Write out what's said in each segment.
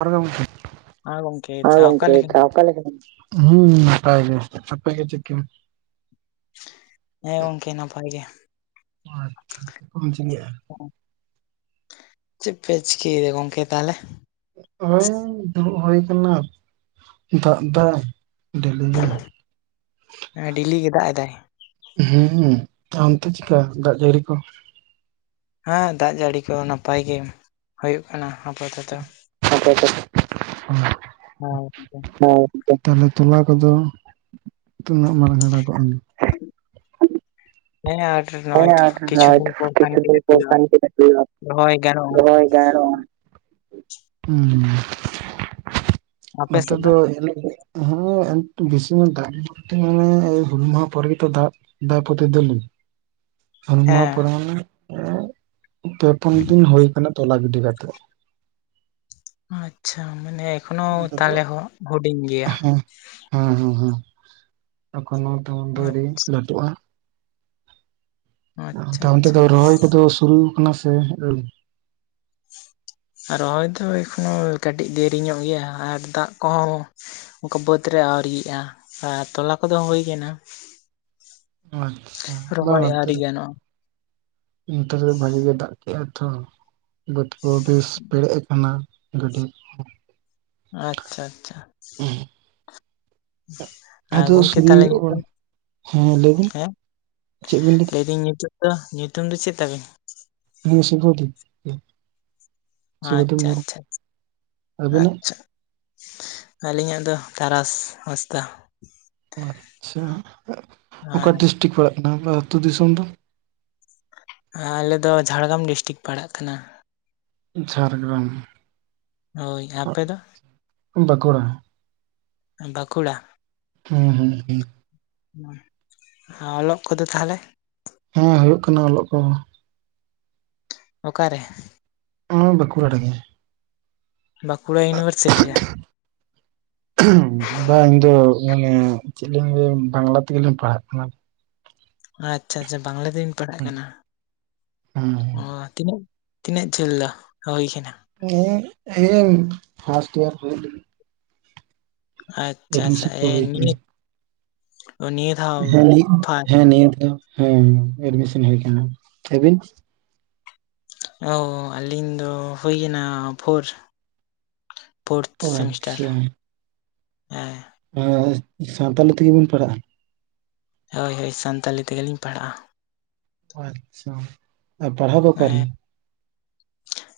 [unintelligible] ᱦᱮᱸ ᱜᱚᱝᱠᱮ ᱦᱮ ᱫᱟᱜ ᱚᱠᱟ ᱜᱚᱢᱠᱮ ᱞᱮᱠᱟ ᱚᱠᱟ ᱞᱮᱠᱟ ᱦᱩᱸᱢ ᱱᱟᱯᱟᱭ ᱜᱮ ᱟᱯᱮ ᱜᱮ ᱪᱮᱫ ᱞᱮᱠᱟ? ᱦᱮᱸ ᱜᱚᱝᱠᱮ ᱱᱟᱯᱟᱭ ᱜᱮ᱾ ᱳ ᱟᱪᱪᱷᱟ ᱢᱚᱡ ᱜᱮᱭᱟ᱾ ᱪᱮᱫ ᱯᱮ ᱪᱤᱠᱟ. ᱭᱮᱫᱟ ᱜᱚᱢᱠᱮ ᱛᱟᱦᱚᱞᱮ? ᱦᱳᱭ ᱫᱩᱲᱩᱵ ᱦᱩᱭᱩ ᱟᱠᱟᱱᱟ ᱫᱟᱜ ᱮᱫᱟᱭ᱾ [unintelligible] ᱦᱮᱸ ᱰᱮᱞᱤ ᱜᱮ ᱫᱟᱜ ᱮᱫᱟᱭ ᱦᱮᱸ ᱚᱱᱛᱮ ᱪᱤᱠᱟ ᱫᱟᱜ ᱡᱟᱹᱲᱤ ᱠᱚ? ᱦᱮᱸ ᱫᱟᱜ ᱡᱟᱹᱲᱤ ᱠᱚ ᱱᱟᱯᱟᱭ ᱜᱮ᱾ ᱦᱩᱭᱩᱜ ᱠᱟᱱᱟ ᱟᱯᱟᱛᱚᱛᱚ [unintelligible] ᱟᱪᱪᱷᱟ ᱛᱟᱦᱚᱞᱮ ᱛᱚᱞᱟ ᱠᱚᱫᱚ ᱛᱤᱱᱟᱹᱜ ᱢᱟᱨᱟᱝ ᱦᱟᱨᱟ ᱜᱚᱫ ᱮᱱᱟ ᱾ ᱦᱮᱸ ᱟᱨ ᱦᱮᱸ ᱱᱚᱜᱼᱚᱭ [unintelligible] ᱛᱚ ᱫᱤᱱ ᱠᱤᱪᱷᱩ ᱫᱤᱱ ᱯᱚᱨ ᱠᱷᱟᱱ ᱜᱮ ᱦᱩᱭᱩᱜᱼᱟ ᱯᱥᱟᱱᱚᱭ ᱨᱚᱦᱚᱭ ᱜᱟᱱᱚᱜᱼᱟ ᱦᱩᱸᱢ, ᱟᱯᱮ ᱱᱚᱛᱮ ᱥᱮᱫ ᱫᱚ ᱦᱮᱸ ᱮᱱᱛᱮ ᱵᱤᱥᱤ ᱫᱟᱜ ᱵᱚᱞᱛᱮ ᱢᱟᱱᱮ ᱦᱩᱞ ᱢᱟᱦᱟ ᱯᱚᱨᱮ ᱜᱮ ᱛᱚ ᱫᱟᱜ ᱮᱫᱟᱭ ᱯᱚᱛᱤ ᱫᱤᱱ ᱦᱚᱞ ᱢᱟᱦᱟ ᱦᱮᱸ ᱯᱚᱨᱮ [unintelligible] ᱯᱮ ᱯᱩᱱ ᱫᱤᱱ ᱦᱩᱭ ᱟᱠᱟᱱᱟ ᱛᱚᱞᱟ ᱜᱤᱰᱤ ᱠᱟᱛᱮᱫ ᱟᱪᱪᱷᱟ ᱢᱟᱱᱮ ᱮᱠᱷᱚᱱᱚ ᱟᱫᱚ ᱛᱟᱦᱚᱞᱮ ᱦᱚᱸ ᱦᱩᱰᱤᱧ ᱜᱮᱭᱟ᱾ ᱦᱮᱸ ᱦᱮᱸ ᱦᱮᱸ ᱦᱮᱸ ᱮᱠᱷᱚᱱᱳ ᱛᱮᱢᱚᱱ ᱫᱚ ᱟᱹᱣᱨᱤ ᱞᱟᱹᱴᱩᱜᱼᱟ᱾ ᱟᱪᱪᱷᱟ ᱛᱚ ᱚᱱᱛᱮ ᱟᱪᱪᱷᱟ ᱫᱚ ᱨᱚᱦᱚᱭ ᱠᱚᱫᱚ ᱥᱩᱨᱩ ᱠᱟᱱᱟ ᱥᱮ [unintelligible] ᱨᱚᱦᱚᱭ ᱫᱚ ᱮᱠᱷᱚᱱᱳ ᱠᱟᱹᱴᱤᱡ ᱫᱮᱨᱤ ᱧᱚᱜ ᱜᱮᱭᱟ ᱟᱨ ᱫᱟᱜ ᱠᱚᱦᱚᱸ ᱚᱱᱠᱟ ᱵᱟᱹᱫᱽ ᱨᱮ ᱟᱹᱣᱨᱤᱭᱟᱜᱼᱟ ᱟᱨ ᱛᱚᱞᱟ ᱠᱚᱫᱚ ᱦᱩᱭ ᱠᱟᱱᱟ᱾ ᱟᱪᱪᱷᱟ ᱨᱚᱦᱚᱭ [unintelligible] ᱟᱹᱣᱨᱤ ᱜᱟᱱᱚᱜᱼᱟ ᱱᱮᱛᱮ ᱫᱚ ᱵᱷᱟᱜᱮ ᱜᱮ ᱫᱟᱜ ᱠᱮᱜᱼᱟᱭ ᱛᱚ ᱵᱟᱹᱫᱽ ᱠᱚ ᱵᱮᱥ ᱯᱮᱨᱮᱡ ᱟᱠᱟᱱᱟ ᱜᱟᱹᱰ ᱟᱪᱪᱷᱟ ᱟᱪᱪᱷᱟ ᱟᱫᱚ ᱜᱚᱝᱠᱮ ᱥᱩᱨᱩ ᱛᱟᱦᱚᱞᱮ ᱧᱩᱛᱩᱢ ᱚᱲᱟᱜ ᱦᱮᱸ ᱞᱟᱹᱭᱵᱤᱱ ᱦᱮᱸ ᱪᱮᱫ ᱵᱤᱱ ᱞᱟᱹᱭ ᱞᱟᱹᱭᱫᱟᱹᱧ ᱧᱩᱛᱩᱢ ᱫᱚ ᱧᱩᱛᱩᱢ ᱫᱚ ᱪᱮᱫ ᱛᱟᱵᱤᱱ? ᱤᱧ ᱥᱩᱵᱷᱚᱫᱤᱯ ᱥᱩᱵᱷᱚᱫᱤᱯ ᱟᱪᱪᱷᱟ ᱢᱩᱨᱢᱩ ᱟᱪᱪᱷᱟ, ᱟᱹᱵᱤᱱᱟᱜ ᱟᱪᱪᱷᱟ ᱟᱹᱞᱤᱧᱟᱜ ᱫᱚ ᱛᱟᱨᱟᱥ ᱦᱟᱸᱥᱫᱟ᱾ ᱟᱪᱪᱷᱟ ᱚᱠᱟ ᱟᱨ ᱰᱤᱥᱴᱤᱠ ᱯᱟᱲᱟᱜ ᱠᱟᱱᱟ ᱟᱮᱭᱟᱜ ᱟᱹᱛᱩ ᱫᱤᱥᱚᱢ ᱫᱚ᱾ ᱟᱞᱮᱫ ᱫᱚ ᱡᱷᱟᱲᱜᱨᱟᱢ ᱰᱤᱥᱴᱤᱠ ᱯᱟᱲᱟᱜ ᱠᱟᱱᱟ᱾ ᱡᱷᱟᱲᱜᱨᱟᱢ ᱦᱳᱭ ᱟᱯᱮ ᱫᱚ? ᱵᱟᱸᱠᱩᱲᱟ᱾ ᱵᱟᱸᱠᱩᱲᱟ᱾ ᱦᱩᱸ ᱦᱩᱸ ᱦᱩᱸ ᱚᱞᱚᱜ ᱠᱚᱫᱚ ᱛᱟᱦᱚᱞᱮ᱾ ᱦᱮᱸ ᱦᱩᱭᱩᱜ ᱠᱟᱱᱟ ᱚᱞᱚᱜ ᱠᱚ᱾ ᱚᱠᱟᱨᱮ ᱵᱟᱸᱠᱩᱲᱟ ᱨᱮ ᱜᱮ᱾ ᱵᱟᱸᱠᱩᱲᱟ ᱤᱭᱩᱱᱤᱵᱷᱟᱨᱥᱤᱴᱤ ᱨᱮ᱾ [unintelligible] ᱵᱟᱝ ᱤᱧ ᱫᱚ ᱢᱟᱱᱮ ᱪᱮᱫ ᱞᱤᱧ ᱞᱟᱹᱭᱟ ᱵᱟᱝᱞᱟ ᱛᱮᱜᱮᱞᱤᱧ ᱯᱟᱲᱦᱟᱜ ᱠᱟᱱᱟ᱾ ᱟᱪᱪᱷᱟ ᱟᱪᱪᱷᱟ ᱵᱟᱝᱞᱟ ᱛᱮᱵᱤᱱ ᱯᱟᱲᱦᱟᱜ ᱠᱟᱱᱟ᱾ ᱚ ᱛᱤᱱᱟᱹᱜ ᱛᱤᱱᱟᱹᱜ ᱡᱷᱟᱹᱞ ᱫᱚ ᱦᱩᱭ ᱠᱟᱱᱟ᱾ ᱱᱮ ᱤᱭᱟ. ᱯᱷᱟᱥᱴ ᱤᱭᱟᱨ ᱦᱩᱭᱩᱜ ᱞᱟᱹᱜᱤᱫ᱾ ᱟᱪᱪᱷᱟ ᱟᱪᱪᱷᱟ ᱮᱰᱢᱤᱥᱚᱱ ᱠᱚ ᱮ ᱦᱩᱭ ᱱᱤ ᱠᱟᱱᱟ ᱱᱤᱭᱮ᱾ ᱦᱮᱸ ᱦᱮᱸ ᱱᱤᱭᱟᱹᱫᱷᱟᱣ ᱦᱮᱸ ᱮᱰᱢᱤᱥᱚᱱ ᱦᱩᱭ ᱠᱟᱱᱟ ᱟᱵᱤᱱ᱾ ᱚ ᱟᱹᱞᱤᱧ ᱫᱚ ᱦᱩᱭᱱᱟ ᱯᱷᱳᱨ᱾ ᱯᱷᱳᱨᱛᱷ ᱚ ᱥᱮᱢᱤᱥᱴᱟᱨ᱾ ᱟᱪᱪᱷᱟ ᱦᱮᱸ ᱚᱸ ᱥᱟᱣᱛᱟᱞᱤ ᱛᱮᱜᱮ ᱵᱤᱱ ᱯᱟᱲᱦᱟᱜᱼᱟ᱾ ᱦᱳᱭ ᱦᱳᱭ ᱥᱟᱱᱛᱟᱞᱤ ᱛᱮᱜᱮᱞᱤᱧ ᱯᱟᱲᱦᱟᱜᱼᱟ᱾ ᱟᱪᱪᱷᱟ ᱟᱨ ᱯᱟᱲᱦᱟᱣ ᱫᱚ ᱚᱠᱟᱨᱮ᱾ ᱦᱮᱸ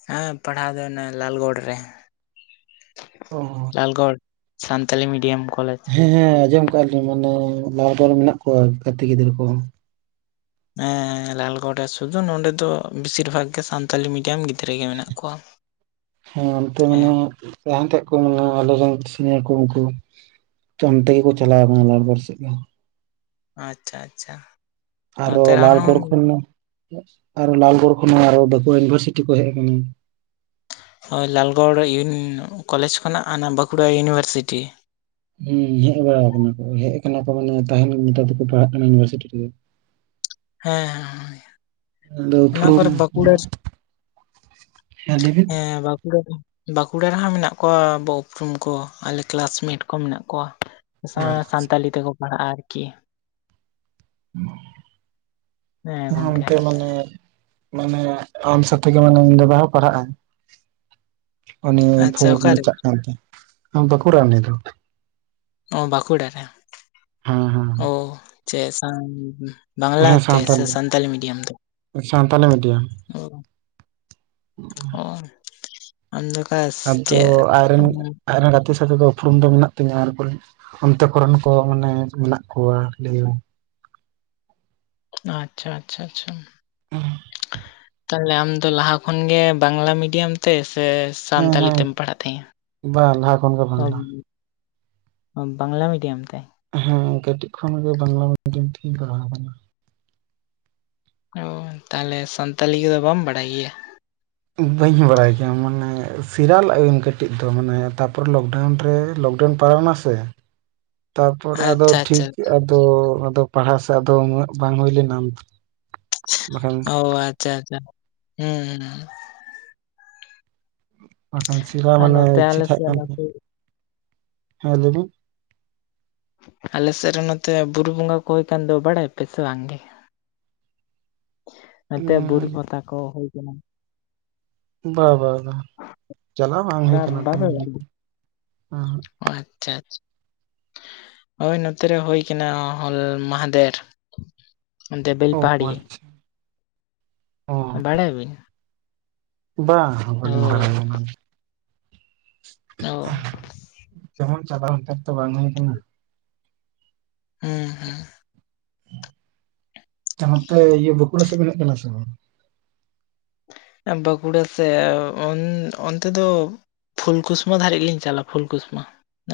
ᱦᱮᱸ ᱯᱟᱲᱦᱟᱣ ᱫᱚ ᱚᱱᱮ ᱞᱟᱞᱜᱚᱲ ᱨᱮ᱾ ᱚ ᱞᱟᱞᱜᱚᱲ ᱥᱟᱱᱛᱟᱞᱤ ᱢᱤᱰᱤᱭᱟᱢ ᱠᱚᱞᱮᱡᱽ᱾ ᱦᱮᱸ ᱦᱮᱸ ᱟᱸᱡᱚᱢ ᱟᱠᱜᱼᱟ ᱞᱤᱧ ᱢᱟᱱᱮ ᱞᱟᱦᱟ ᱨᱮ ᱢᱮᱱᱟᱜ ᱠᱚᱣᱟ ᱜᱟᱛᱮ ᱜᱤᱫᱽᱨᱟᱹ ᱠᱚ ᱾ ᱦᱮᱸ ᱞᱟᱞᱜᱚᱲ ᱥᱩᱫᱩ ᱱᱚᱰᱮ ᱫᱚ ᱵᱮᱥᱤᱨ ᱵᱷᱟᱜ ᱜᱮ ᱥᱟᱱᱛᱟᱞᱤ ᱢᱤᱰᱤᱭᱟᱢ᱾ ᱜᱤᱫᱽᱨᱟᱹ ᱜᱮ ᱢᱮᱱᱟᱜ ᱠᱚᱣᱟ ᱦᱮᱸ ᱚᱱᱛᱮ ᱦᱮᱸ ᱢᱟᱱᱮ᱾ ᱞᱟᱦᱟ ᱛᱮᱜ ᱠᱚ ᱢᱮᱱᱟ ᱟᱞᱮᱨᱮ ᱨᱮᱱ ᱥᱤᱱᱤᱭᱟᱨ ᱠᱚ ᱩᱱᱠᱩ᱾ ᱚᱱᱛᱮ ᱜᱮᱠᱚ ᱪᱟᱞᱟᱣ ᱠᱟᱱᱟ ᱞᱟᱞᱜᱚᱲ ᱥᱮᱫ ᱜᱮ᱾ ᱟᱪᱪᱷᱟ ᱟᱪᱪᱷᱟ᱾ ᱟᱨᱚ ᱱᱚᱛᱮ ᱨᱮᱦᱚᱸ ᱞᱟᱞᱜᱚᱲ ᱠᱷᱚᱱ ᱟᱨᱚ ᱞᱟᱞᱜᱚᱲ ᱠᱷᱚᱱ, ᱦᱚᱸ ᱟᱨᱚ ᱵᱟᱸᱠᱩᱲᱟ ᱤᱭᱩᱱᱤᱵᱷᱟᱨᱥᱤᱴᱤ ᱠᱚ ᱦᱮᱡ ᱟᱠᱟᱱᱟ᱾ ᱦᱳᱭ ᱞᱟᱞᱜᱚᱲ ᱠᱚᱞᱮᱡᱽ ᱠᱷᱚᱱᱟᱜ ᱦᱟᱱᱟ ᱵᱟᱸᱠᱩᱲᱟ ᱤᱭᱩᱱᱤᱵᱷᱟᱨᱥᱤᱴᱤ᱾ ᱦᱮᱸ ᱦᱮᱡ ᱵᱟᱲᱟ ᱟᱠᱟᱱᱟ ᱠᱚ ᱦᱮᱡ ᱠᱟᱱᱟ ᱠᱚ ᱢᱟᱱᱮ ᱛᱟᱦᱮᱱ ᱱᱮᱛᱟᱨ ᱫᱚᱠᱚ ᱯᱟᱲᱦᱟᱜ ᱠᱟᱱᱟ ᱤᱭᱩᱱᱤᱵᱷᱟᱨᱥᱤᱴᱤ ᱨᱮᱜᱮ᱾ [unintelligible] ᱦᱮᱸ ᱦᱮᱸ ᱟᱫᱚ ᱚᱱᱟ ᱯᱷᱨᱚᱢ ᱠᱚᱨᱮ ᱵᱟᱸᱠᱩᱲᱟ ᱦᱮᱸ ᱞᱟᱹᱭ ᱵᱤᱱ ᱦᱮᱸ ᱵᱟᱸᱠᱩᱲᱟ ᱨᱮ᱾ ᱵᱟᱸᱠᱩᱲᱟ ᱨᱮᱦᱚᱸ ᱢᱮᱱᱟᱜ ᱠᱚᱣᱟ ᱟᱵᱚ ᱩᱯᱨᱩᱢ ᱠᱚ ᱟᱞᱮ ᱠᱮᱞᱟᱥᱢᱮᱴ ᱠᱚ ᱢᱮᱱᱟᱜ ᱠᱚᱣᱟ᱾ ᱥᱟᱱᱛᱟᱞᱤ ᱛᱮᱠᱚ ᱯᱟᱲᱦᱟᱜᱼᱟ ᱟᱨᱠᱤ᱾ ᱦᱮᱸ ᱟᱱᱛᱮ ᱢᱟᱱᱮ᱾ ᱢᱟᱱᱮ ᱟᱢ ᱥᱟᱛᱮᱜᱮ ᱢᱟᱱᱮ ᱤᱧ ᱫᱟᱫᱟ ᱦᱚ ᱯᱟᱲᱦᱟᱜᱼᱟ᱾ ᱩᱱᱤ ᱟᱪᱪᱷᱟ ᱯᱷᱳᱨ ᱚᱠᱟᱨᱮ ᱪᱟᱜ ᱠᱟᱱ ᱛᱟᱸᱦᱮ ᱵᱟᱸᱠᱩᱲᱟ ᱩᱱᱤ ᱫᱚ᱾ ᱚ ᱵᱟᱸᱠᱩᱲᱟ ᱨᱮ ᱦᱮᱸ ᱦᱮᱸ ᱚ ᱪᱮᱫ ᱵᱟᱝᱞᱟ ᱛᱮ ᱥᱮ ᱥᱟᱱᱛᱟᱞᱤ ᱢᱤᱰᱤᱭᱟᱢ ᱛᱮ ᱥᱟᱱᱛᱟᱞᱤ ᱢᱤᱰᱤᱭᱟᱢ [unintelligible] [unintelligible] ᱟᱫᱚ ᱟᱭᱨᱮᱱ ᱩᱸ, ᱟᱭᱨᱮᱱ ᱜᱟᱛᱮ ᱥᱟᱛᱮ ᱫᱚ ᱩᱯᱨᱩᱢ ᱫᱚ ᱢᱮᱱᱟᱜ ᱛᱤᱧᱟᱹ ᱟᱨ ᱦᱟᱱᱛᱮ ᱠᱚᱨᱮᱱ ᱠᱚ ᱢᱟᱱᱮ ᱢᱮᱱᱟᱜ ᱠᱚᱣᱟ ᱞᱟᱹᱭ ᱟᱪᱪᱷᱟ ᱟᱪᱪᱷᱟ ᱟᱪᱪᱷᱟ, [unintelligible] ᱛᱟᱦᱚᱞᱮ ᱟᱢᱫᱚ ᱞᱟᱦᱟ ᱠᱷᱚᱱ ᱜᱮ ᱵᱟᱝᱞᱟ ᱢᱤᱰᱤᱭᱟᱢ ᱛᱮ ᱥᱮ ᱦᱮᱸ ᱥᱟᱱᱛᱟᱞᱤ ᱦᱮᱸ ᱛᱮᱢ ᱯᱟᱲᱦᱟᱜ ᱛᱟᱦᱮᱸᱼᱟ? ᱵᱟᱝ ᱞᱟᱦᱟ ᱠᱷᱚᱱ ᱜᱮ ᱵᱟᱝᱞᱟ ᱵᱟᱝᱞᱟ ᱢᱤᱰᱤᱭᱟᱢ ᱛᱮ᱾ ᱦᱮᱸ ᱠᱟᱹᱴᱤᱡ ᱠᱷᱚᱱ ᱜᱮ ᱵᱟᱝᱞᱟ ᱢᱤᱰᱤᱭᱟᱢ ᱛᱮᱤᱧ ᱯᱟᱲᱦᱟᱣ ᱟᱠᱟᱱᱟ᱾ ᱚ ᱛᱟᱦᱚᱞᱮ ᱥᱟᱱᱛᱟᱞᱤ ᱠᱚᱫᱚ ᱵᱟᱢ ᱵᱟᱲᱟᱭ ᱜᱮᱭᱟ? ᱵᱟᱹᱧ ᱵᱟᱲᱟᱭ ᱜᱮᱭᱟ ᱢᱟᱱᱮ ᱥᱮᱤᱨᱟᱞᱟᱜᱟᱧ ᱠᱟᱹᱴᱤᱡ ᱫᱚ ᱢᱟᱱᱮ ᱛᱟᱯᱚᱨᱮ ᱞᱚᱠᱰᱟᱣᱩᱱ ᱨᱮ ᱞᱚᱠᱰᱟᱣᱩᱱ ᱯᱟᱨᱟᱣᱱᱟ ᱥᱮ, ᱛᱟᱨᱯᱚᱨᱮ ᱟᱫᱚ ᱟᱪᱪᱷᱟ ᱴᱷᱤᱠ ᱟᱪᱪᱷᱟ ᱟᱫᱚ ᱯᱟᱲᱦᱟᱣ ᱥᱮᱫ ᱟᱫᱚ ᱩᱱᱟᱹᱜ ᱵᱟᱝ ᱦᱩᱭ ᱞᱮᱱᱟ, ᱵᱟᱠᱷᱟᱱ ᱚ ᱟᱪᱪᱷᱟ ᱟᱪᱪᱷᱟ ᱦᱩᱸ ᱦᱩᱸ ᱵᱟᱠᱷᱟᱱ ᱥᱮᱬᱟ ᱟᱨ ᱢᱟᱱᱮ ᱱᱚᱛᱮ ᱤᱪᱪᱷᱟ ᱟᱞᱮ ᱛᱟᱦᱮᱸ ᱥᱮᱫ ᱠᱟᱱ ᱛᱤᱧᱟ ᱱᱚᱛᱮ ᱦᱮᱸ ᱞᱟᱹᱭ ᱵᱤᱱ, ᱟᱞᱮ ᱥᱮᱫ ᱨᱮ ᱱᱚᱛᱮ ᱵᱩᱨᱩ ᱵᱚᱸᱜᱟ ᱠᱚ ᱦᱩᱭ ᱠᱟᱱ ᱫᱚ ᱵᱟᱲᱟᱭ ᱯᱮ ᱥᱮ ᱵᱟᱝ ᱜᱮ? ᱱᱚᱛᱮ ᱵᱩᱨᱩ ᱯᱟᱛᱟ ᱠᱚ ᱦᱩᱭᱩᱜ ᱠᱟᱱᱟ᱾ ᱵᱟ ᱵᱟ ᱵᱟᱝ ᱪᱟᱞᱟᱣ ᱵᱟᱝ ᱦᱩᱭ ᱫᱟ ᱠᱟᱱᱟ᱾ ᱚ ᱟᱪᱪᱷᱟ ᱟᱪᱪᱷᱟ, ᱦᱳᱭ ᱱᱚᱛᱮ ᱨᱮ ᱦᱳᱭ ᱠᱟᱱᱟ ᱦᱚᱞ ᱢᱟᱦᱟᱫᱷᱮᱨ, ᱚᱱᱛᱮ ᱚ ᱵᱮᱞᱯᱟᱦᱟᱲᱤ᱾ ᱟᱪᱪᱷᱟ ᱚ ᱵᱟᱲᱟᱭ ᱟᱵᱤᱱ? ᱵᱟᱝ ᱵᱟᱞᱤᱧ ᱦᱳᱭ ᱵᱟᱲᱟᱭᱟ ᱚᱱᱟᱫᱚ, [unintelligible] ᱡᱮᱢᱚᱱ ᱪᱟᱞᱟᱣ ᱚᱱᱛᱮ ᱛᱚ ᱵᱟᱝ ᱦᱩᱭ ᱠᱟᱱᱟ, ᱦᱮᱸ ᱦᱮᱸ ᱱᱚᱛᱮ ᱤᱭᱟᱹ ᱵᱟᱸᱠᱩᱲᱟ ᱥᱮᱫ ᱵᱤᱱ ᱠᱟᱱᱟ ᱥᱮ ᱵᱟᱝ? ᱵᱟᱸᱠᱩᱲᱟ ᱥᱮ ᱚᱱ ᱚᱱᱛᱮ ᱫᱚ ᱯᱷᱩᱞᱠᱩᱥᱢᱟ ᱫᱷᱟᱨᱤᱡ ᱞᱤᱧ ᱪᱟᱞᱟᱣᱼᱟ, ᱯᱷᱩᱞᱠᱩᱥᱢᱟ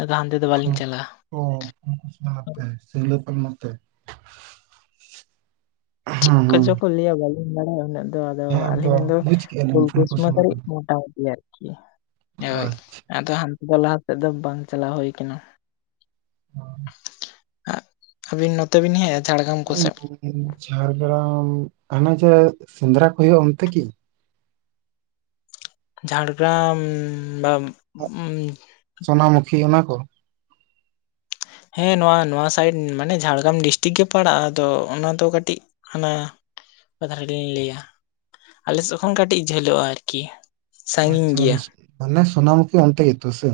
ᱟᱫᱚ ᱦᱟᱱᱛᱮ ᱫᱚ ᱵᱟᱞᱤᱧ ᱪᱟᱞᱟᱣ [unintelligible] ᱪᱮᱫ ᱦᱮᱸ ᱠᱚ ᱦᱮᱸ ᱪᱚ ᱠᱚ ᱞᱟᱹᱭᱼᱟ ᱵᱟᱞᱤᱧ ᱵᱟᱲᱟᱭᱟ ᱩᱱᱟᱹᱜ ᱫᱚ, ᱟ ᱟᱫᱚ ᱦᱮᱸ ᱛᱚ ᱟᱹᱞᱤᱧ ᱫᱚ ᱵᱩᱡᱽ ᱠᱮᱜᱼᱟ ᱞᱤᱧ ᱯᱷᱩᱞᱠᱩᱥᱩᱢᱟ ᱯᱷᱩᱞᱠᱩᱥᱢᱟ ᱫᱷᱟᱨᱤᱡ ᱠᱚᱫᱚ ᱢᱚᱴᱟᱢᱩᱴᱤ ᱟᱨᱠᱤ ᱦᱳᱭ, ᱟᱫᱚ ᱦᱟᱱᱛᱮ ᱫᱚ ᱞᱟᱦᱟ ᱥᱮᱫ ᱫᱚ ᱵᱟᱝ ᱪᱟᱞᱟᱣ ᱦᱩᱭ ᱟᱠᱟᱱᱟ᱾ [unintelligible] ᱟᱹᱵᱤᱱ ᱱᱚᱛᱮ ᱵᱤᱱ ᱦᱮᱡᱼᱟ ᱡᱷᱟᱲᱜᱮᱨᱟᱢ ᱠᱚᱥᱮᱫ? ᱡᱷᱟᱲᱜᱮᱨᱟᱢ ᱦᱟᱱᱮ ᱡᱮ ᱥᱮᱸᱫᱽᱨᱟ ᱠᱚ ᱦᱩᱭᱩᱜᱼᱟ ᱚᱱᱛᱮ ᱠᱤ? ᱡᱷᱟᱲᱜᱮᱨᱟᱢ ᱵᱟ ᱥᱚᱱᱟᱢᱩᱠᱷᱤ ᱚᱱᱟ ᱠᱚ, ᱦᱮᱸ ᱱᱚᱣᱟ ᱱᱚᱣᱟ ᱥᱟᱭᱤᱰ ᱢᱟᱱᱮ ᱡᱷᱟᱲᱜᱮᱨᱟᱢ ᱰᱤᱥᱴᱤᱠ ᱜᱮ ᱯᱟᱲᱟᱜᱼᱟ, ᱟᱫᱚ ᱚᱱᱟ ᱫᱚ ᱠᱟᱹᱴᱤᱡ [unintelligible] ᱟᱞᱮ ᱥᱮᱫ ᱠᱷᱚᱱ ᱠᱟᱹᱴᱤᱡ ᱡᱷᱟᱹᱞᱚᱜᱼᱟ ᱟᱨᱠᱤ ᱚ ᱥᱟᱺᱜᱤᱧ ᱟᱪᱪᱷᱟ ᱜᱮᱭᱟ ᱢᱟᱱᱮ ᱥᱚᱱᱟᱢᱩᱠᱷᱤ ᱦᱟᱱᱛᱮ ᱜᱮᱛᱚ ᱥᱮ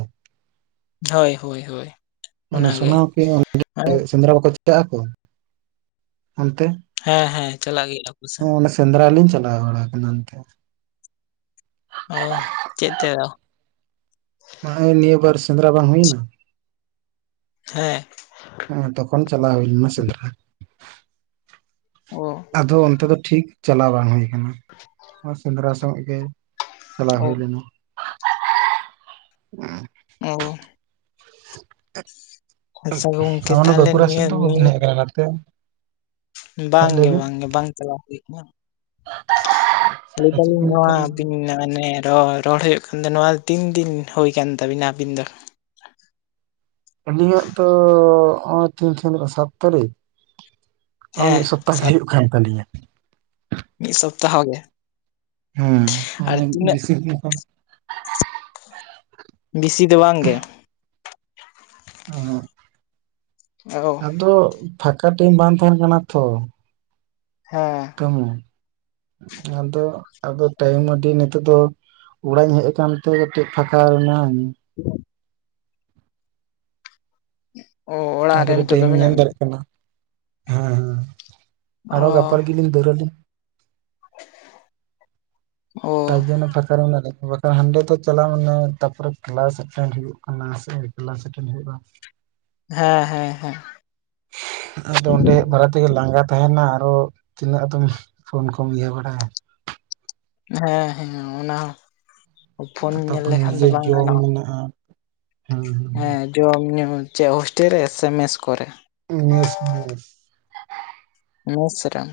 ᱦᱳᱭ ᱦᱳᱭ ᱦᱳᱭ ᱢᱟᱱᱮ ᱚᱱᱟᱜᱮ, ᱥᱳᱱᱟᱢᱩᱠᱷᱤ ᱚᱸᱰᱮ ᱢᱟᱱᱮ ᱥᱮᱸᱫᱽᱨᱟ ᱵᱟᱠᱚ ᱪᱮᱠᱟᱜ ᱟᱠᱚ ᱚᱱᱛᱮ ᱦᱮᱸ ᱦᱮᱸ ᱪᱟᱞᱟᱜ ᱜᱮᱭᱟ ᱟᱠᱚ ᱥᱮᱱ ᱚᱱᱟ ᱥᱮᱸᱫᱽᱨᱟ ᱞᱤᱧ ᱪᱟᱞᱟᱣ ᱵᱟᱲᱟ ᱟᱠᱟᱱᱟ ᱮᱱᱛᱮ ᱚ ᱪᱮᱛᱮᱭᱚ ᱱᱚᱜᱼᱚᱭ ᱱᱤᱭᱟᱹ ᱵᱟᱨ ᱥᱮᱸᱫᱽᱨᱟ ᱵᱟᱝ ᱦᱩᱭᱱᱟ᱾ ᱦᱮᱸ ᱦᱮᱸ ᱮᱸ ᱛᱚᱠᱷᱚᱱ ᱪᱟᱞᱟᱣ ᱦᱩᱭ ᱞᱮᱱᱟ ᱥᱮᱸᱫᱽᱨᱟ ᱚ ᱟᱫᱚ ᱚᱱᱛᱮ ᱫᱚ ᱴᱷᱤᱠ ᱪᱟᱞᱟᱣ ᱵᱟᱝ ᱦᱩᱭ ᱠᱟᱱᱟ ᱟᱨ ᱥᱮᱸᱫᱽᱨᱟ ᱥᱚᱸᱜᱮᱼᱟ ᱜᱮ ᱪᱟᱞᱟᱣ ᱚ ᱦᱩᱭ ᱞᱮᱱᱟ᱾ [inaudible] ᱩᱸᱦ ᱚ ᱟᱪᱪᱷᱟ ᱜᱚᱝᱠᱮ ᱟᱨ ᱛᱟᱦᱚᱞᱮ ᱵᱟᱹᱠᱩᱲᱟ ᱥᱮᱫ ᱱᱤᱭᱟᱹ ᱫᱚ ᱵᱟᱵᱤᱱ ᱦᱮᱡ ᱠᱟᱱᱟ ᱱᱟᱛᱮ ᱦᱮᱡ ᱵᱟᱝ ᱜᱮ ᱞᱮᱵᱤᱱ ᱵᱟᱝ ᱜᱮ ᱵᱟᱝ ᱪᱟᱞᱟᱣ ᱦᱩᱭ ᱠᱟᱱᱟ᱾ ᱞᱟᱹᱭ ᱟᱨ ᱪᱮᱫ ᱫᱟᱹᱞᱤᱧ ᱵᱤᱱ ᱞᱟᱹᱭᱮᱫ ᱱᱚᱣᱟ ᱛᱟᱦᱮᱸ ᱞᱟᱹᱭ ᱟᱹ ᱵᱤᱱ [unintelligible] ᱨᱚᱲ ᱨᱚᱲ ᱦᱞᱭᱩᱜ ᱠᱟᱱ ᱫᱚ ᱱᱚᱣᱟ ᱛᱤᱱ ᱫᱤᱱ ᱦᱩᱭ ᱠᱟᱱ ᱛᱟᱵᱤᱱᱟ ᱟᱹᱵᱤᱱ ᱫᱚ ᱟᱹᱞᱤᱧᱟᱜ ᱫᱚ ᱱᱚᱜ ᱚᱭ ᱛᱤᱦᱤᱧ ᱛᱤᱱᱟᱹᱜ ᱥᱟᱛ ᱛᱟᱹᱨᱤᱠᱷ ᱱᱚᱜᱼᱚᱭ ᱢᱤᱫ ᱦᱮᱸ ᱥᱚᱯᱛᱟ ᱜᱮ ᱥᱟᱛ ᱦᱩᱭᱩᱜ ᱠᱟᱱ ᱛᱟᱞᱤᱧᱟ᱾ ᱢᱤᱫ ᱥᱚᱯᱛᱟ ᱦᱚ ᱜᱮ ᱦᱩᱸ ᱯᱷᱚᱱ ᱟᱨ ᱮᱢ ᱛᱤᱱᱟᱹᱜ ᱨᱤᱥᱤᱯ ᱞᱮᱠᱷᱟᱱ ᱵᱮᱥᱤ ᱫᱚ ᱵᱟᱝ ᱜᱮ ᱚ ᱟᱫᱚ ᱯᱷᱟᱠᱟ ᱴᱟᱹᱭᱤᱢ ᱵᱟᱝ ᱛᱟᱦᱮᱱ ᱠᱟᱱᱟ ᱛᱚ ᱦᱮᱸ ᱟᱫᱚ ᱟᱫᱚ ᱴᱟᱭᱤᱢ ᱟᱹᱰᱤ ᱱᱤᱛᱚᱜ ᱫᱚ ᱚᱲᱟᱜ ᱤᱧ ᱦᱮᱡ ᱟᱠᱟᱱᱛᱮ ᱠᱟᱹᱴᱤᱡ ᱯᱷᱟᱠᱟ ᱢᱤᱱᱟᱹᱧ [unintelligible] ᱚ ᱚᱲᱟᱜ ᱟᱨ ᱨᱮ ᱠᱟᱹᱴᱤᱡ ᱱᱤᱛᱚᱜ ᱫᱚ ᱴᱟᱭᱤᱢ ᱤᱧ ᱢᱮᱱᱟᱜ ᱧᱟᱢ ᱢᱮᱭ᱾ ᱫᱟᱲᱮᱭᱟᱜ ᱠᱟᱱᱟ ᱦᱮᱸ ᱦᱮᱸ ᱚ ᱟᱨᱼᱚ ᱜᱟᱯᱟᱨ ᱞᱟᱜᱤᱫᱞᱤᱧ ᱫᱟᱹᱲᱟᱞᱤᱧ [inaudible] ᱟᱨ ᱡᱮ ᱚᱱᱟ ᱯᱷᱟᱠᱟ ᱨᱮ ᱢᱮᱱᱟᱜ ᱞᱮ ᱦᱟᱸᱰᱮ ᱛᱚ ᱪᱟᱞᱟᱣ ᱢᱟᱱᱮ ᱛᱟᱯᱚᱨᱮ ᱠᱮᱞᱟᱥ ᱮᱴᱮᱱ ᱦᱩᱭᱩᱜ ᱠᱟᱱᱟ ᱥᱮ ᱠᱮᱞᱟᱥ ᱮᱴᱮᱱ ᱦᱩᱭᱩᱜᱼᱟ᱾ [inaudible] ᱦᱮᱸ ᱦᱮᱸ ᱦᱮᱸ [inaudible] ᱟᱫᱚ ᱚᱸᱰᱮ ᱵᱟᱲᱟ ᱛᱮ ᱜᱮ ᱞᱟᱸᱜᱟ ᱛᱟᱦᱮᱱᱟ ᱟᱨᱚ ᱛᱤᱱᱟᱹᱜ ᱟᱫᱚᱢ ᱯᱷᱳᱱ ᱠᱚᱢ ᱤᱭᱟᱹ ᱵᱟᱲᱟᱭᱟ᱾ ᱦᱮᱸ ᱦᱮᱸ ᱚᱱᱟ ᱦᱚᱸ ᱯᱷᱳᱱ ᱧᱮᱞ ᱞᱮᱠᱷᱟᱱ ᱫᱚ ᱵᱟᱝ ᱜᱟᱱᱚᱜᱼᱟ᱾ ᱦᱮᱸᱱᱟᱜᱼᱟ᱾ ᱦᱮᱸ ᱡᱚᱢ ᱧᱩ ᱪᱮᱫ ᱦᱳᱥᱴᱮ ᱨᱮ ᱥᱮ ᱢᱮᱥ ᱠᱚᱨᱮ ᱢᱮᱥ ᱢᱮᱥ ᱢᱮᱥ ᱨᱮ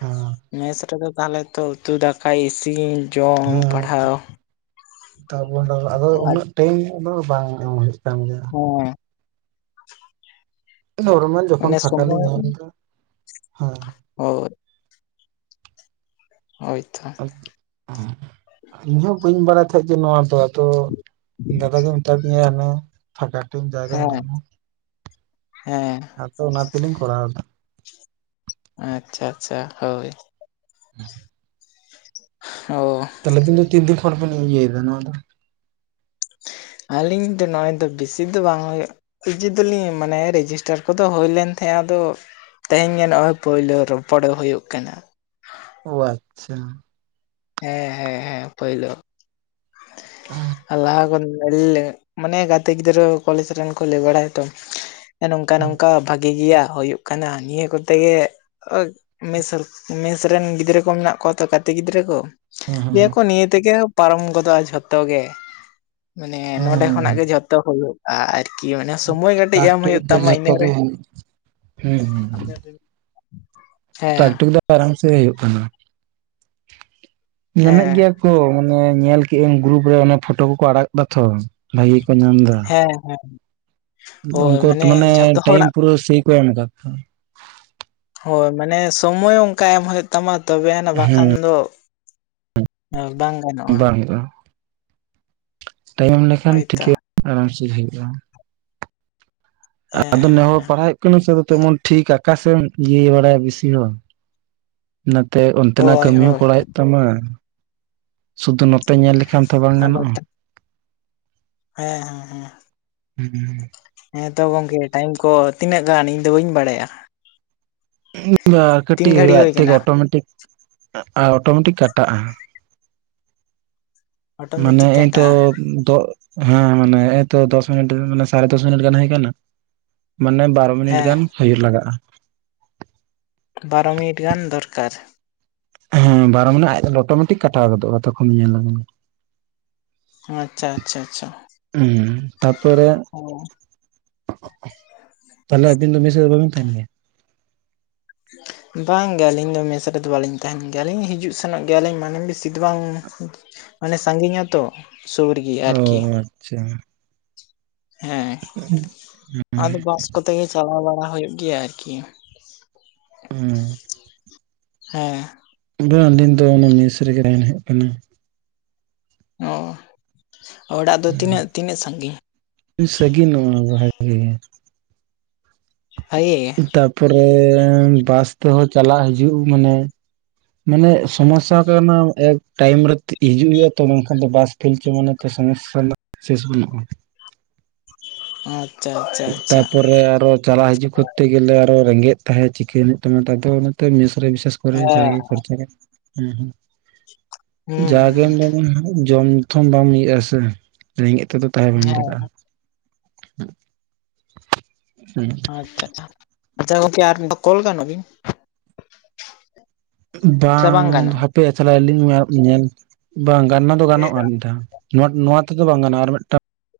ᱦᱮᱸ ᱢᱮᱥ ᱨᱮᱫᱚ ᱛᱟᱦᱚᱞᱮ ᱛᱚ ᱩᱛᱩ ᱫᱟᱠᱟ ᱤᱥᱤᱱ ᱡᱚᱢ ᱦᱮᱸ ᱦᱮᱸ ᱯᱟᱲᱦᱟᱣ ᱛᱟᱵᱚᱱ ᱞᱟᱜᱼᱟ ᱟᱫᱚ ᱟᱨ ᱩᱱᱟᱹᱜ ᱴᱟᱭᱤᱢ ᱫᱚ ᱵᱟᱝ ᱮᱢ ᱦᱩᱭᱩᱜ ᱠᱟᱱ ᱜᱮᱭᱟ᱾ ᱦᱮᱸ ᱱᱚᱨᱢᱟᱞ ᱡᱚᱠᱷᱚᱱ ᱢᱟᱱᱮ ᱯᱷᱟᱠᱟ ᱞᱤᱧ ᱥᱚᱢᱚᱭ ᱧᱟᱢ ᱮᱫᱟ ᱦᱮᱸ ᱦᱳ ᱦᱳᱭᱛᱚ᱾ ᱦᱩ ᱤᱧ ᱦᱚ ᱵᱟᱹᱧ ᱵᱟᱲᱟᱭ ᱛᱟᱦᱮᱸᱫ ᱡᱮ ᱱᱚᱣᱟ ᱫᱚ ᱟᱫ ᱛᱚ ᱫᱟᱫᱟ ᱜᱮ ᱢᱮᱛᱟ ᱫᱤᱧᱟᱹ ᱚᱱᱮ ᱯᱷᱟᱸᱠᱟ ᱴᱟᱭᱤᱢ ᱡᱟᱜᱮᱢ ᱦᱮᱸ ᱧᱟᱢᱟ᱾ ᱦᱮᱸ ᱟᱫᱚ ᱚᱱᱟ ᱛᱮᱞᱤᱧ ᱠᱚᱨᱟᱣ ᱮᱫᱟ᱾ ᱟᱪᱪᱷᱟ ᱟᱪᱪᱷᱟ ᱦᱳᱭ [inaudible] ᱚ ᱛᱟᱦᱚᱞᱮ ᱠᱤᱱᱛᱩ ᱛᱤᱱ ᱠᱷᱚᱱ ᱵᱤᱱ ᱤᱭᱟᱹᱭᱮᱫᱟ ᱱᱚᱣᱟ ᱫᱚ᱾ ᱟᱹᱞᱤᱧ ᱫᱚ ᱱᱚᱜᱼᱚᱭ ᱫᱚ ᱵᱮᱥᱤ ᱫᱚ ᱵᱟᱝ ᱦᱩᱭᱩᱜᱼᱟ᱾ ᱠᱤᱡᱤ ᱫᱚᱞᱤᱧ ᱢᱟᱱᱮ ᱨᱮᱡᱤᱥᱴᱟᱨ ᱠᱚᱫᱚ ᱦᱳᱭ ᱞᱮᱱ ᱛᱟᱦᱮᱸᱼᱟ ᱟᱫᱚ ᱛᱮᱦᱮᱧ ᱜᱮ ᱱᱚᱜᱼᱚᱭ ᱯᱳᱭᱞᱳ ᱨᱚᱯᱚᱲᱮ ᱦᱩᱭᱩᱜ ᱠᱟᱱᱟ᱾ ᱟᱪᱪᱷᱟ ᱦᱮᱸ ᱦᱮᱸ ᱦᱮᱸ ᱯᱟᱹᱭᱞᱟᱹ ᱞᱟᱦᱟ ᱠᱷᱚᱱ ᱢᱟᱱᱮ ᱜᱟᱛᱮ ᱜᱤᱫᱽᱨᱟᱹ ᱠᱚᱞᱮᱡᱽ ᱨᱮᱱ ᱠᱚ ᱞᱟᱹᱭ ᱵᱟᱲᱟᱭᱛᱚ ᱱᱚᱝᱠᱟ ᱦᱮᱸ ᱱᱚᱝᱠᱟ ᱵᱷᱟᱜᱤ ᱵᱷᱟᱹᱜᱤ ᱜᱮᱭᱟ ᱦᱩᱭᱩᱜ ᱠᱟᱱᱟ ᱱᱤᱭᱟᱹ ᱠᱚᱛᱮ ᱜᱮ ᱢᱮᱥ ᱢᱮᱥ ᱨᱮᱱ ᱜᱤᱫᱽᱨᱟᱹ ᱠᱚ ᱢᱮᱱᱟᱜ ᱠᱚᱣᱟ ᱛᱚ ᱜᱟᱛᱮ ᱜᱤᱫᱽᱨᱟᱹ ᱠᱚ᱾ ᱦᱮᱸ ᱞᱟᱸᱭ ᱟᱠᱚ ᱱᱤᱭᱟᱹ ᱛᱮᱜᱮ ᱯᱟᱨᱚᱢ ᱜᱚᱫᱚᱜᱼᱟ ᱡᱷᱚᱛᱚ ᱜᱮ ᱢᱟᱱᱮ ᱦᱮᱸ ᱱᱚᱰᱮ ᱠᱷᱚᱱᱟᱜ ᱜᱮ ᱦᱮᱸ ᱡᱚᱛᱚ ᱡᱚᱛᱚ ᱦᱩᱭᱩᱜᱼᱟ ᱟᱨᱠᱤ ᱢᱟᱱᱮ ᱥᱚᱢᱚᱭ ᱠᱟᱹᱴᱤᱡ ᱴᱟᱠ ᱮᱢ ᱦᱩᱭᱩᱜ ᱛᱟᱢᱟ ᱤᱱᱟᱹᱨᱮ᱾ ᱦᱮᱸ ᱦᱩᱸ ᱦᱩᱸ ᱦᱮᱸ ᱴᱟᱠ ᱴᱩᱠ ᱫᱚ ᱯᱟᱨᱚᱢ ᱦᱚᱪᱚᱭ ᱦᱩᱭᱩᱜ ᱠᱟᱱᱟ ᱧᱟᱢᱮᱫ ᱦᱮᱸ ᱜᱮᱭᱟ᱾ ᱠᱚ ᱢᱟᱱᱮ ᱧᱮᱞ ᱠᱮᱜᱼᱟ ᱜᱨᱩᱯ ᱨᱮ ᱚᱱᱟ ᱯᱷᱳᱴᱳ ᱠᱚᱠᱚ ᱟᱲᱟᱜ ᱫᱟ ᱛᱚ ᱵᱷᱟᱜᱤ ᱜᱮ ᱠᱚ ᱧᱟᱢ ᱫᱟ᱾ ᱦᱮᱸ ᱦᱮᱸ ᱩᱱᱠᱩ ᱮᱠᱴᱩ ᱢᱟᱱᱮ ᱴᱟᱭᱤᱢ ᱦᱚᱲᱟᱜ ᱯᱩᱨᱟᱹ ᱥᱮ ᱠᱚ ᱮᱢᱠᱫᱟ ᱛᱚ ᱾ ᱦᱳᱭ ᱢᱟᱱᱮ ᱥᱚᱢᱚᱭ ᱚᱱᱠᱟ ᱮᱢ ᱦᱩᱭᱩᱜ ᱛᱟᱢᱟ ᱛᱚᱵᱮᱭᱱᱟ ᱦᱮᱸ ᱵᱟᱠᱷᱟᱱ ᱫᱚ ᱟᱨ ᱵᱟᱝ ᱜᱟᱱᱚᱜᱼᱟ ᱵᱟᱝ ᱦᱩᱭᱩᱜᱼᱟ ᱛᱟᱭᱚᱢ ᱞᱮᱠᱷᱟᱱ ᱦᱳᱭᱛᱚ ᱴᱷᱤᱠᱟᱹ ᱟᱨᱟᱢ ᱪᱮᱫ ᱦᱩᱭᱩᱜᱼᱟ᱾ ᱦᱮᱸ ᱟᱫᱚ ᱱᱮ ᱦᱮᱸ ᱦᱚᱲ ᱦᱮᱸ ᱯᱟᱲᱦᱟᱜ ᱦᱩᱭᱩᱜ ᱠᱟᱱᱟ ᱥᱮ ᱟ ᱛᱮᱢᱚᱱ ᱴᱷᱤᱠ ᱟᱠᱟᱥᱮᱢ ᱤᱭᱟᱹ ᱵᱟᱲᱟᱭᱟ ᱵᱤᱥᱤ ᱦᱚᱸ ᱱᱟᱛᱮ ᱚᱱᱛᱮᱱᱟᱜ ᱦᱳᱭ ᱠᱟᱹᱢᱤ ᱦᱚᱸ ᱦᱳᱭ ᱠᱚᱨᱟᱣ ᱦᱳᱭᱳᱜ ᱛᱟᱢᱟ᱾ ᱥᱩᱫᱩ ᱱᱚᱛᱮ ᱧᱮᱞ ᱞᱮᱠᱷᱟᱱ ᱛᱚ ᱵᱟᱝ ᱟᱵᱚ ᱜᱟᱱᱚᱜᱼᱟ᱾ ᱴᱷᱮᱱ ᱦᱮᱸ ᱦᱮᱸ ᱦᱮᱸ ᱦᱩᱸ ᱦᱮᱸᱛᱚ ᱜᱚᱝᱠᱮ ᱴᱟᱭᱤᱢ ᱠᱚ ᱛᱤᱱᱟᱹᱜ ᱜᱟᱱ ᱤᱧ ᱫᱚ ᱵᱟᱹᱧ ᱵᱟᱲᱟᱭᱟ᱾ ᱛᱤᱱ ᱠᱟᱹᱴᱤᱡ ᱜᱷᱟᱹᱲᱤ ᱦᱩᱭᱩᱜᱼᱟ ᱟᱡ ᱦᱩᱭ ᱛᱮᱜᱮ ᱠᱟᱱᱟ ᱚᱴᱳᱢᱮᱴᱤᱠ ᱟᱨ ᱚᱴᱳᱢᱮᱴᱤᱠ ᱠᱟᱴᱟᱜᱼᱟ᱾ ᱢᱟᱱᱮ ᱚᱴᱳᱢᱮᱴᱤᱠ ᱮᱜᱦᱮ ᱠᱟᱴᱟᱜᱼᱟ ᱱᱤᱛᱚᱜ ᱦᱮᱸ ᱢᱟᱱᱮ ᱮᱛᱚ ᱫᱚᱥ ᱢᱤᱱᱤᱴ ᱢᱟᱱᱮ ᱥᱟᱲᱮ ᱫᱚᱥ ᱢᱤᱱᱤᱴ ᱜᱟᱱ ᱦᱩᱭ ᱠᱟᱱᱟ ᱢᱟᱱᱮ ᱵᱟᱨ ᱢᱤᱱᱤᱴ ᱦᱮᱸ ᱜᱟᱱ ᱦᱩᱭᱩᱜ ᱞᱟᱜᱟᱜᱼᱟ᱾ ᱵᱟᱨᱚ ᱢᱤᱱᱤᱴ ᱜᱟᱱ ᱫᱚᱨᱠᱟᱨ᱾ ᱦᱮᱸ ᱵᱟᱨᱚ ᱢᱤᱱᱤᱴ ᱟᱡ ᱫᱚ ᱚᱴᱚᱢᱮᱴᱤᱠ ᱠᱟᱴᱟᱣ ᱜᱚᱫᱚᱜᱼᱟ ᱛᱚᱠᱷᱚᱱ ᱧᱮᱞᱟ᱾ ᱟᱪᱪᱷᱟ ᱟᱪᱪᱷᱟ ᱟᱪᱪᱷᱟ ᱩᱸ ᱛᱟᱨᱯᱚ ᱨᱮ? ᱚ ᱛᱟᱦᱞᱮ ᱟᱹᱵᱤᱱ ᱫᱚ ᱢᱮᱥ ᱫᱚ ᱵᱟᱵᱤᱱ ᱛᱟᱦᱮᱱ ᱜᱮᱭᱟ᱾ ᱵᱟᱝ ᱜᱮ ᱟᱹᱞᱤᱧ ᱫᱚ ᱢᱮᱥ ᱨᱮᱫᱚ ᱵᱟᱞᱤᱧ ᱛᱟᱦᱮᱱ ᱜᱮᱭᱟᱞᱤᱧ ᱦᱤᱡᱩᱜ ᱥᱮᱱᱚᱜ ᱜᱮᱭᱟᱞᱤᱧ ᱢᱟᱱᱮ ᱵᱮᱥᱤ ᱪᱮᱫ ᱵᱟᱝ ᱢᱟᱱᱮ ᱥᱟᱺᱜᱤᱧ ᱟ ᱛᱚ ᱥᱩᱨ ᱜᱮᱭᱟ ᱾ ᱚ ᱟᱪᱪᱷᱟ ᱦᱮᱸ ᱦᱩᱸ ᱟᱫᱚ ᱵᱟᱥ ᱠᱚᱛᱮ ᱜᱮ ᱪᱟᱞᱟᱣ ᱵᱟᱲᱟ ᱦᱳᱭᱳᱜ ᱜᱮᱭᱟ ᱟᱨᱠᱤ [unintelligible] ᱦᱮᱸ᱾ ᱟᱹᱞᱤᱧ ᱫᱚ ᱚᱱᱟ ᱢᱮᱥ ᱨᱮᱜᱮ ᱛᱟᱦᱮᱱ ᱦᱩᱭᱩ ᱠᱟᱱᱟ᱾ ᱚ ᱚᱲᱟᱜ ᱫᱚ ᱛᱤᱱᱟᱹᱜ ᱛᱤᱱᱟᱹᱜ ᱥᱟᱺᱜᱤᱧ ᱥᱟᱜᱤᱧᱚᱜᱼᱟ ᱵᱷᱟᱜᱮ ᱜᱮ [unintelligible] ᱛᱟᱯᱚᱨᱮ ᱵᱟᱥ ᱛᱮᱦᱚᱸ ᱪᱟᱞᱟᱜ ᱦᱤᱡᱩᱜ ᱢᱟᱱᱮ ᱢᱟᱱᱮ ᱥᱚᱢᱚᱥᱥᱟ ᱠᱟᱱᱟ ᱮ ᱴᱟᱭᱤᱢ ᱨᱮ ᱦᱤᱡᱩᱜ ᱦᱩᱭᱩᱜᱼᱟ ᱛᱚ, ᱵᱟᱝᱠᱷᱟᱱ ᱫᱚ ᱵᱟᱥ ᱯᱷᱮᱞ ᱦᱚᱪᱚ ᱢᱟᱱᱮ ᱛᱚ ᱥᱚᱢᱚᱥᱥᱟ ᱨᱮᱱᱟᱜ ᱥᱮᱥ ᱵᱟᱹᱱᱩᱜᱼᱟ᱾ [unintelligible] ᱛᱟ ᱟᱪᱪᱷᱟ ᱯᱚᱨᱮ ᱟᱨᱚ ᱪᱟᱞᱟ ᱦᱤᱡᱩᱜ ᱠᱚᱨᱛᱮ ᱜᱮᱞᱮ ᱟᱨᱚ ᱨᱮᱸᱜᱮᱜ ᱛᱟᱦᱮᱸ ᱪᱤᱠᱟᱹ ᱦᱩᱭᱩᱜ ᱛᱟᱢᱟ ᱛᱟᱫᱚ ᱚᱱᱟᱛᱮ ᱢᱮᱥ ᱨᱮ ᱵᱤᱥᱮᱥ ᱦᱮᱸ ᱡᱟᱜᱮ ᱠᱷᱪᱟᱪ [unintelligible] ᱦᱸ ᱦᱸ ᱦᱩᱸ ᱡᱟ ᱜᱮᱢ ᱡᱚᱢᱟ ᱦᱟᱸᱜ ᱡᱚᱢ ᱛᱷᱚᱢ ᱵᱟᱢ ᱤᱭᱟᱹᱜ ᱟ ᱥᱮ ᱨᱮᱸᱜᱮᱜ ᱛᱮᱫᱚ ᱛᱟᱦᱮᱸ ᱦᱩᱸ ᱵᱟᱝ ᱦᱮᱸ ᱞᱟᱜᱟᱜᱼᱟ᱾ [unintelligible] ᱟᱪᱪᱷᱟ ᱟᱪᱪᱷᱟ ᱟᱪᱪᱷᱟ ᱜᱚᱝᱠᱮ ᱟᱨ ᱢᱤᱫ ᱫᱷᱟᱣ ᱠᱚᱞ ᱜᱟᱱᱚᱜ ᱜᱮᱭᱟ? ᱵᱟᱝ ᱦᱟᱯᱮᱭᱟᱜ ᱪᱟᱞᱟᱭᱞᱤᱧ ᱢᱮ ᱧᱮᱞ ᱵᱟᱝ ᱜᱟᱱᱚᱜ ᱫᱚ ᱜᱟᱱᱚᱜ -ᱟ ᱟᱜᱢᱤᱫ ᱫᱷᱟ [inaudible] ᱱᱚᱣᱟ ᱛᱮᱫᱚ ᱵᱟᱝ ᱜᱟᱱᱚᱜᱼᱟ ᱟᱨ ᱢᱤᱫᱴᱟᱝ